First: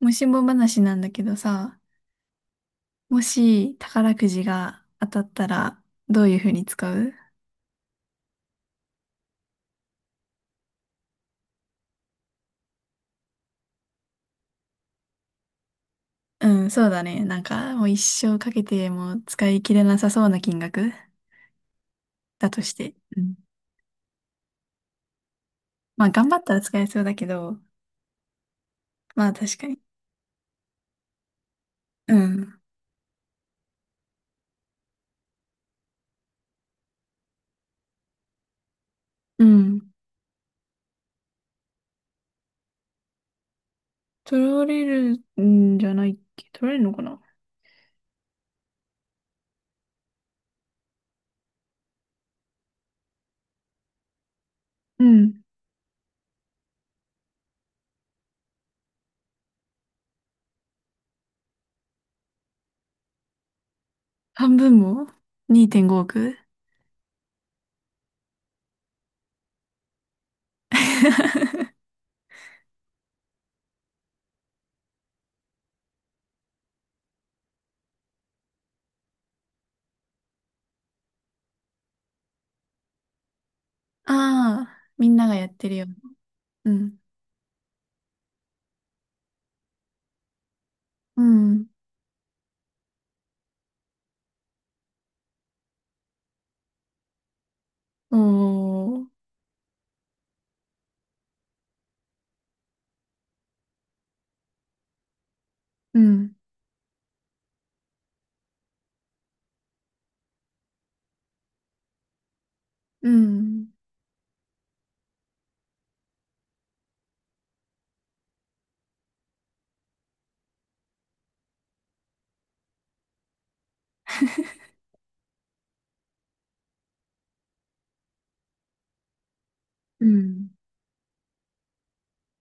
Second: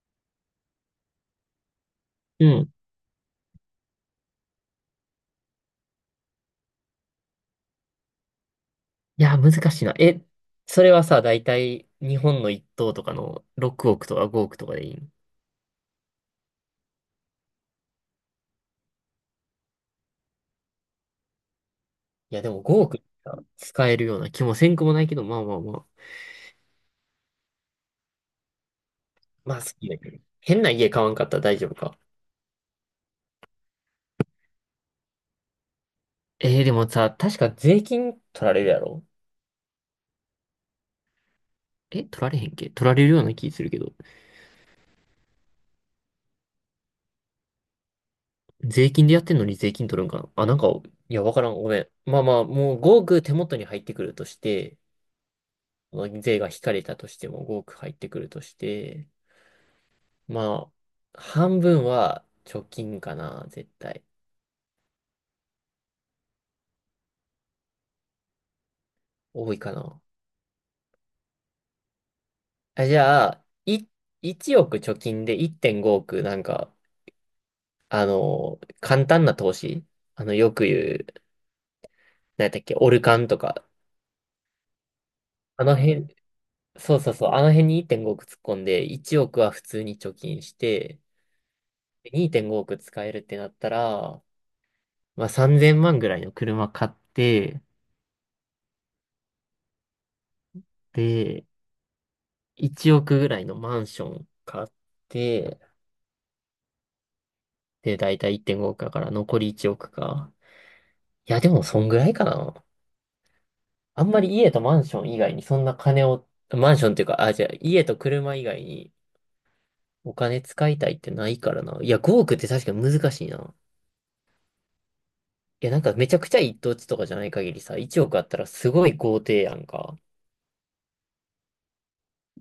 もしも話なんだけどさ、うん。もし宝くじが当たったらどういう風に使う？いや、難しいな。それはさ、だいたい日本の一等とかの6億とか5億とかでいいの？うん、そうだね。なんかもう一生かけても使い切れなさそうな金額いや、だでもとし5て。億うん。さ使えるような気もせんくもないけど、まあまあまあ。まあ頑張ったら使えそうだけど、まあ確まあか好に。きだけど。変な家買わんかったら大丈夫か。うん。でもさ、確か税金取られるやろ？うん。え、取られへんっけ？取られるような気するけど。取られるんじゃないっけ？取られるのかな。税金でやってんのに税金取るんかなあ、なんか、いや、わからん。ごめん。まあまあ、もう5億手元に入ってくるとして、うん。税が引かれたとしても5億入ってくるとして、まあ、半分は貯金かな、絶対。半分も？ 2.5 億？ 多いかな。あ、じゃあ、1億貯金で1.5億、なんか、あの、簡単な投資、あの、よく言う、何やったっけ、オルカンとか。ああ、みんながやっあてるのよ辺、うな。そうそうそう、あの辺に1.5億突っ込んで、1億は普通に貯金して、うん。で2.5億使えるってなったら、まあ3000万ぐらいの車買って、うん。おー。で、1億ぐらいのマンション買って、うん。で、だいたい1.5億だから残り1億か。いや、でもそんぐらいかな。うん。あんまり家とマンション以外にそんな金を、マンションっていうか、あ、じゃあ家と車以外にお金使いたいってないからな。いや、5億って確かに難しいな。いや、なんかめちゃくちゃ一等地とかじゃない限りさ、1億あったらすごい豪邸やんか。うん。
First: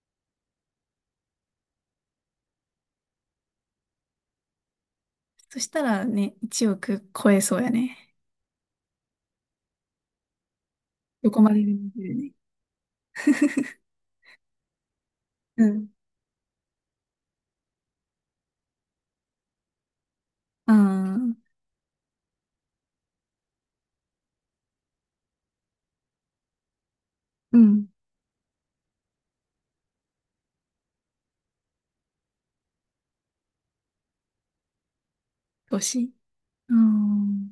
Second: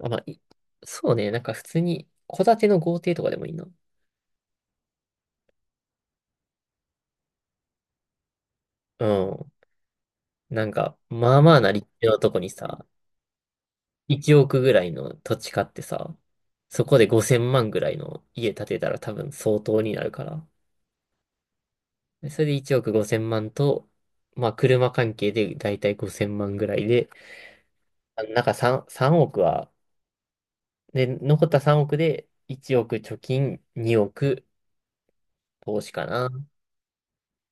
あ、まあ、そうね、なんか普通に戸建ての豪邸とかでもいいな。そしたらね、1億超えそうやね。うん。なんか、どまこあままあでなで立もいけ地るのね。とこにさ、1億ぐらいの土地買うってん。さ、そこで5000万ぐらいの家建てたら多分相当になるから。ああ、でそれで1億5000万と、まあ車関係でだいたい5000万ぐらいで、うん。あなんか3億は、で、残った3億で1億貯金、2億欲投資しかい。な。うん。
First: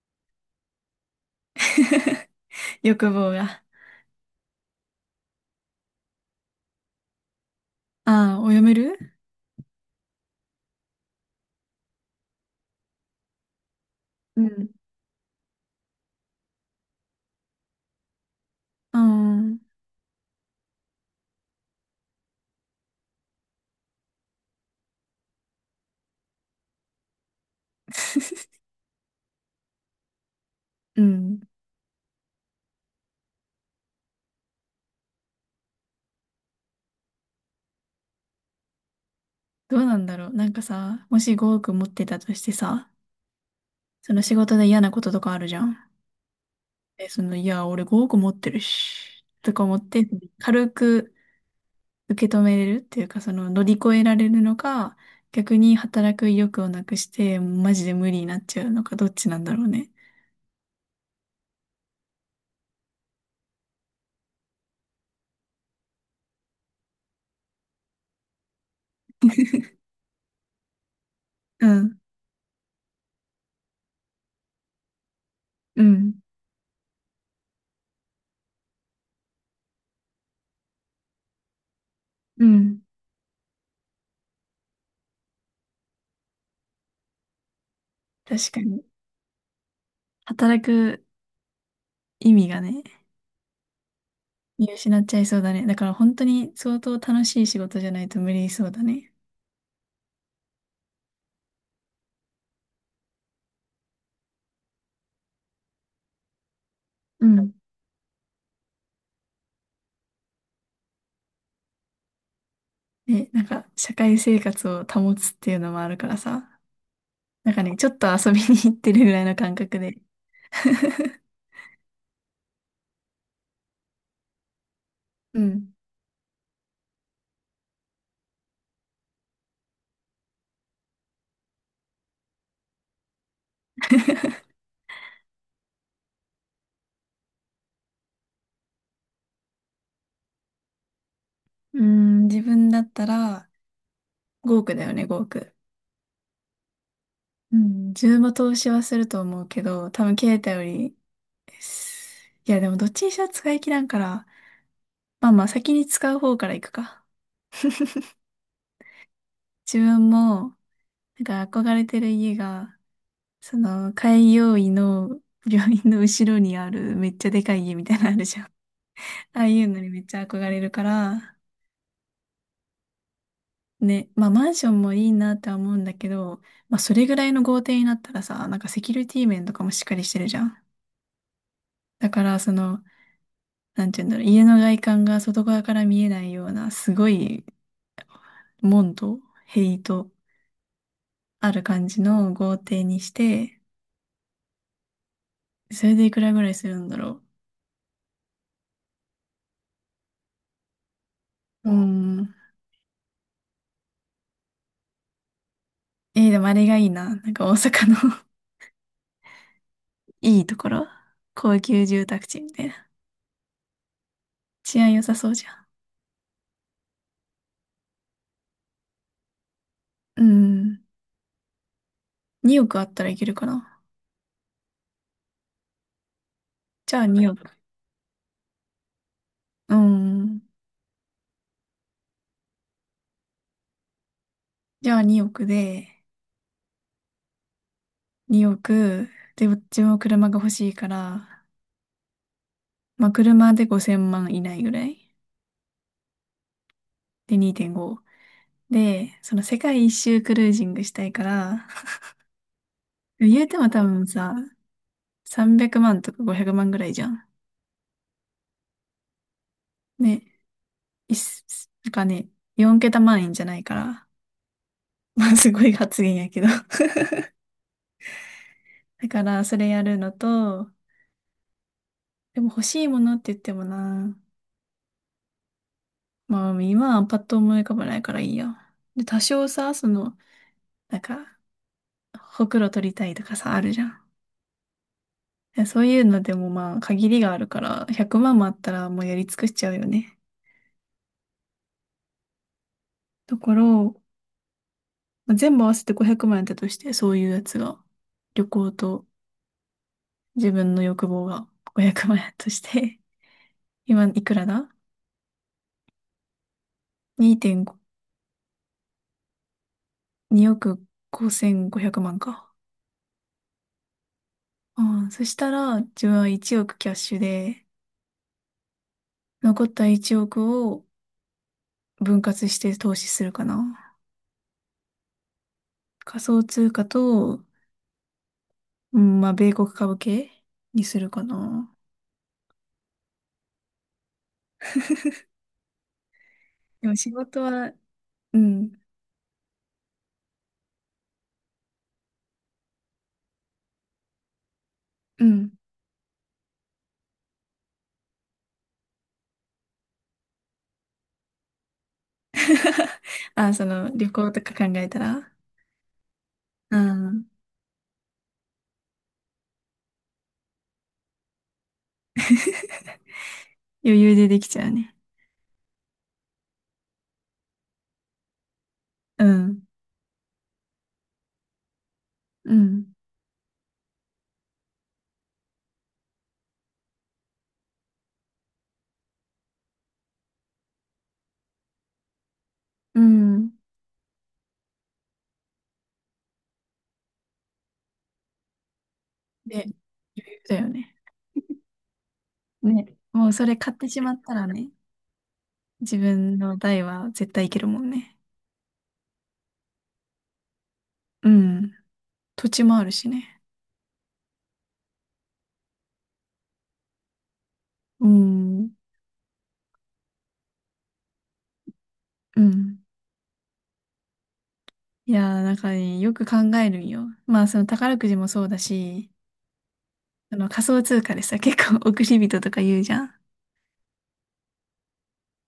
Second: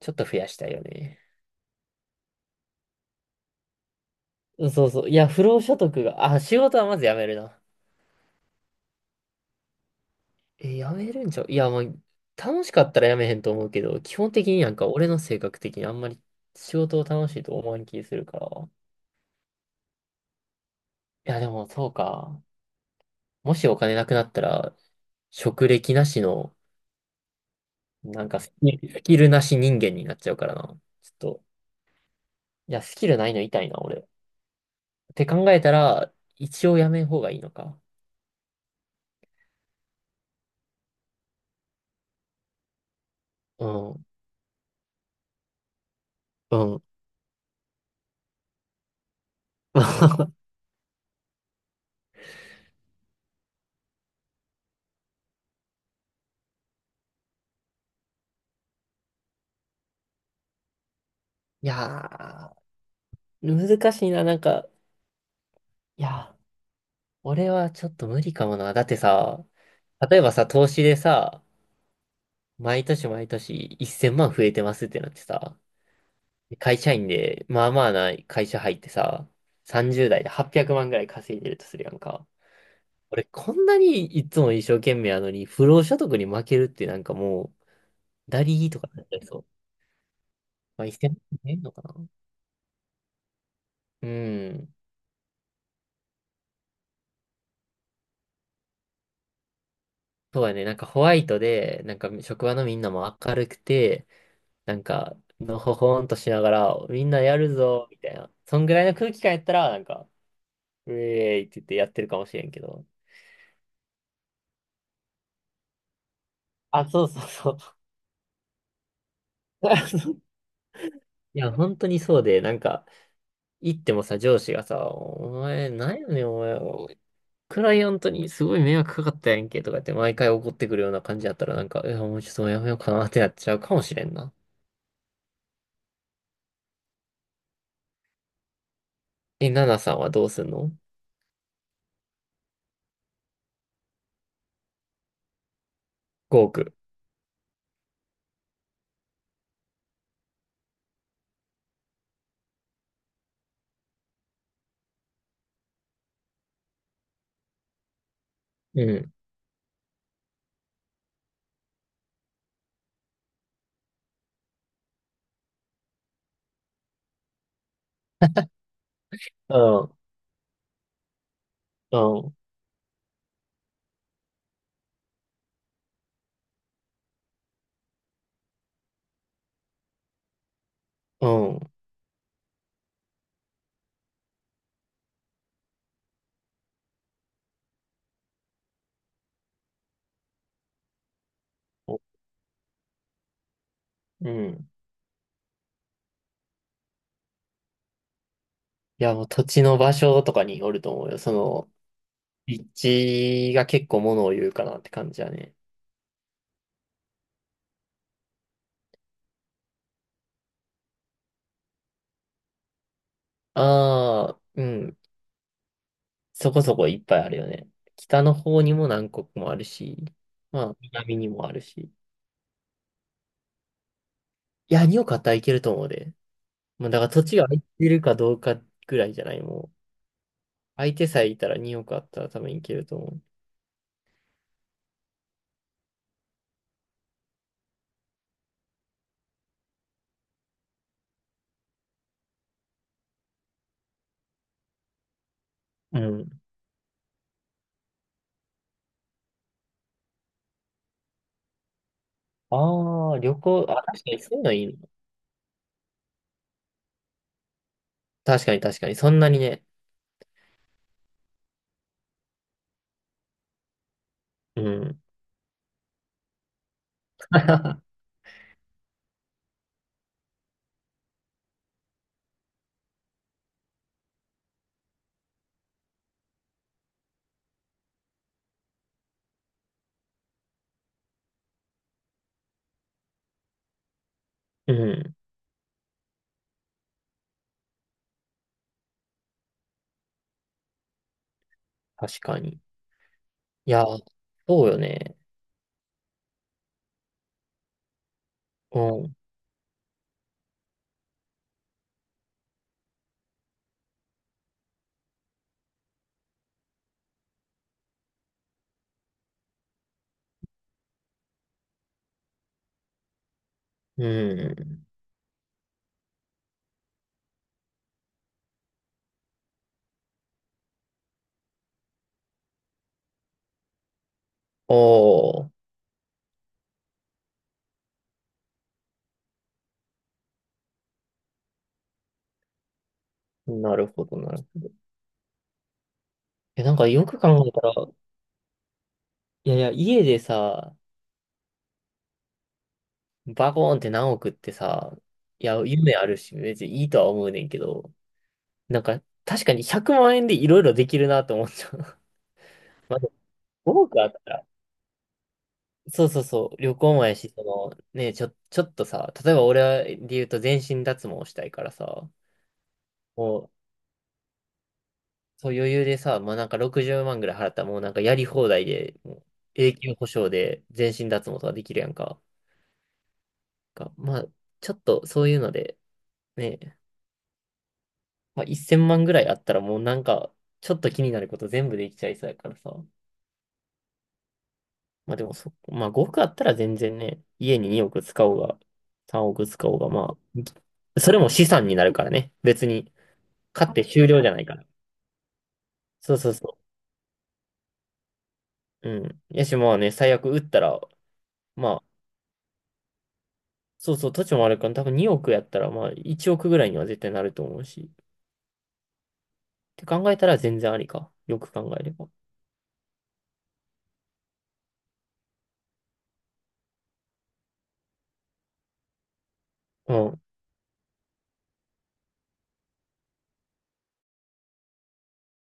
ちょっと増やしたいよね。欲望が。うん、そうそう。いや、不労所得が、あ、仕事はまずやめるな。ああ、お読める。え、やめるんちゃう？いや、まあ、楽しかったらやめへんと思うけど、基本う的にん。なんか俺の性格的にあんまり仕事を楽しいと思わん気するから。いうん。や、でもそうか。もしお金なくなったら、職歴なしの、なんかスキルなし人間になっちゃうからな。ちょっうん。と、いや、スキルないの痛いな、俺。って考えたら、一応やめん方がいいのか。どうなんだろう。なんかさ、もし5億持ってたとしてさ、うん、その仕事で嫌なこととかあるじゃん。うん。え、その、いや、俺5億持ってるし、とか思って、軽く受け止めれるっていうか、その乗り越えられるのか、逆に働く意欲をなくして、マジで無理になっちゃうのか、どっちなんだろうね。いやー、難しいな、なんか、いやー俺はちょっと無理かもな。だってさ、例えばさ、投資でさ、うん、毎年毎年1000万増えてますってなってさ、うん、会社員で、まあまあな会社入ってさ、30代で800万ぐらい稼いでるとするやんか。うん。俺、こんなにいつも一生懸命やのに、不労所得に負けるってなんかもう、ダ確かリーとに。かになっちゃいそう。働まあ、く1000万増えんのかな。意味がね、う見ん。失っちゃいそうだね。だから本当に相当楽しい仕事じゃないと無理そうだね。そうやね。なんかホワイトで、なんか職場のみんなも明るくて、なんか、のほほんとしながら、みんなうやるん。ぞ、みたいな。そんぐらいの空気感やったら、なんか、ウェーイって言ってやってるかもしれんけど。で、なんか、社会生活を保つっていうのもあるからさ、あ、そうそうそなんかね、う。ちょっと遊びに行ってるぐらいの感覚で。いや、本当にそうで、なんか、行ってもさ、上司がさ、おう前、ん。なんやねん、お前、クライアントにすごい迷惑かかったやんけ、とかって毎回怒ってくるような感じだったら、なんか、いや、もうちょっともうやめようかなってなっちゃうかもしれんな。え、ナナさんはどうすんの うーん、自分だったら、5億だよね、5億。?5 億。うん、自分も投資はすると思うけど、多分携帯より、いやでもどっちにしろ使い切らんから、まあまあ先に使う方から行くか。うん。自分も、なんか憧れてる家が、その、開業医の病院の後ろにあるめっちゃでかい家みたいなのあるじゃん。ああういうのにん。めっちゃ憧れるから、うん。ね、まあマンションもいいなっては思うんだけど、まあそれぐらいの豪邸になったらさ、なんかセキュリティ面とかもしっかりしてるじゃん。うん。だからその、なんて言うんだろう、家の外観が外側から見えないような、すごい、門と塀とある感じの豪邸にして、うん。それでいくらぐらいするんだろいや、もう土地の場所とかによると思うよ。そう。の、うーん。立地が結構ものを言うかなって感じだね。でもあれがいいな。なんか大阪の いいところ。高級住宅地みたいな。ああ、う治安ん。良さそうじゃそこそこいっぱいあるよね。北の方にも南国もあるし、ん。うまあ、ん。南にもあるし。2億あったらいけるかな。いや、におかったらいけると思うで。もうじだゃあから土2地億。が空いてるかどうかぐらいじゃない、もうう。ん。相手さえいたらにおかあったら多分いけると思じゃあ2億で、2億。で、うちも車が欲しいから、まあ、車で5000万以内ぐらい。う。うん。で、2.5。で、その世界一周クルージングしたいから、ああ、でも旅言うて行、もあ、多確分かにそさ、ういうのいいの。300万とか500万ぐらいじゃん。確かに確かに、そんなにね。ね、いっす、なんかね、4桁万円じゃないから、うん。まあすごい発言やけど。だからそれやるのと、でも欲しいものって言ってもな、まあ今はパッと思い浮かばないからいいや。で、多少さ、その、なんか、ほくろ取りたいとかさ、あるじゃん。うん。でそういうのでもまあ限りがあるから、100万もあったらもうやり尽くしちゃうよね。確かに。とこいや、ろそうよね。まあ全部合わせて500万円っとして、そういうやつが、旅行うとん。自分の欲望が500万円だとして、今いくらだ？ 2.5、2億5500万か。ううん。ん、そしたら、自分は1億キャッシュで、残った1億を分割して投資するかな。おー。仮想通貨と、うん、まあ、米国株系にするかな。なるほど、なるほど。え、なんかでもよ仕く考事えたは、ら、うん、いやいや、家でさ、バコーンって何億ってさ、ういん。や、夢あるし、別にいいとは思うねんけど、なんか、確かに100万円でいろいろできるなと思っちゃう。まあ、であ、そもの、億あ旅っ行たとら、か考えたら、そうそうそう、旅う行もやん し、その、ね、ちょっとさ、例えば俺で言うと全身脱毛したいからさ、も 余裕でできちゃうね。そう余裕でさ、まあなんか60万ぐらい払ったらもうなんかやり放題で、もううん。永久保証で全身脱毛とかできるやんか。うん。かまあちょっとそういうので、ね、まあ、1000万ぐらいあったらもうなんかちょっと気になること全部できちゃいそうやからさ。うん。まあでもまあ5億あったら全然ね、家に2億使おうが、3億で、使おうが、まだよね。あ、それも資産になるからね。別に、ね。もうそれ買買っっててし終まっ了じゃたならいから。ね、自そうそう分のそ代は絶対いけるもんね。う。うん。やし、まあね、最悪売ったら、うまん。あ土地もあるしね。そうそう、土地もあるから、多分2億やったら、まあ1億ぐらいには絶対なると思うし。うん。って考えたら全然ありか。よく考えれば。うん。いやー、なんかね、よく考えるんよ。まあ、その宝くじもそうだし、うん。あの仮想通貨でさ、結構 送り人とか言うじゃん。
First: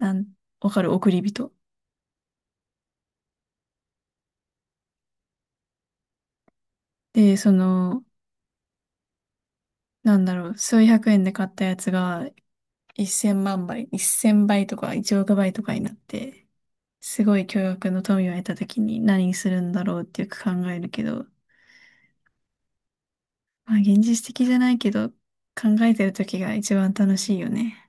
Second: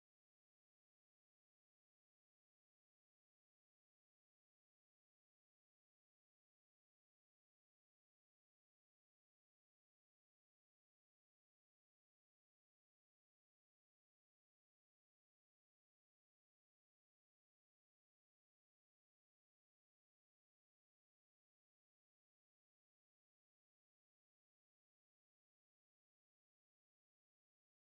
なん、わかる、送り人。で、その、なんだろう、数百円で買ったやつが1000万倍、1000倍とか1億倍とかになって、すごい巨額の富を得た時に何するんだろうってよく考えるけど、まあ現実的じゃないけど、考えてる時が一番楽しいよね。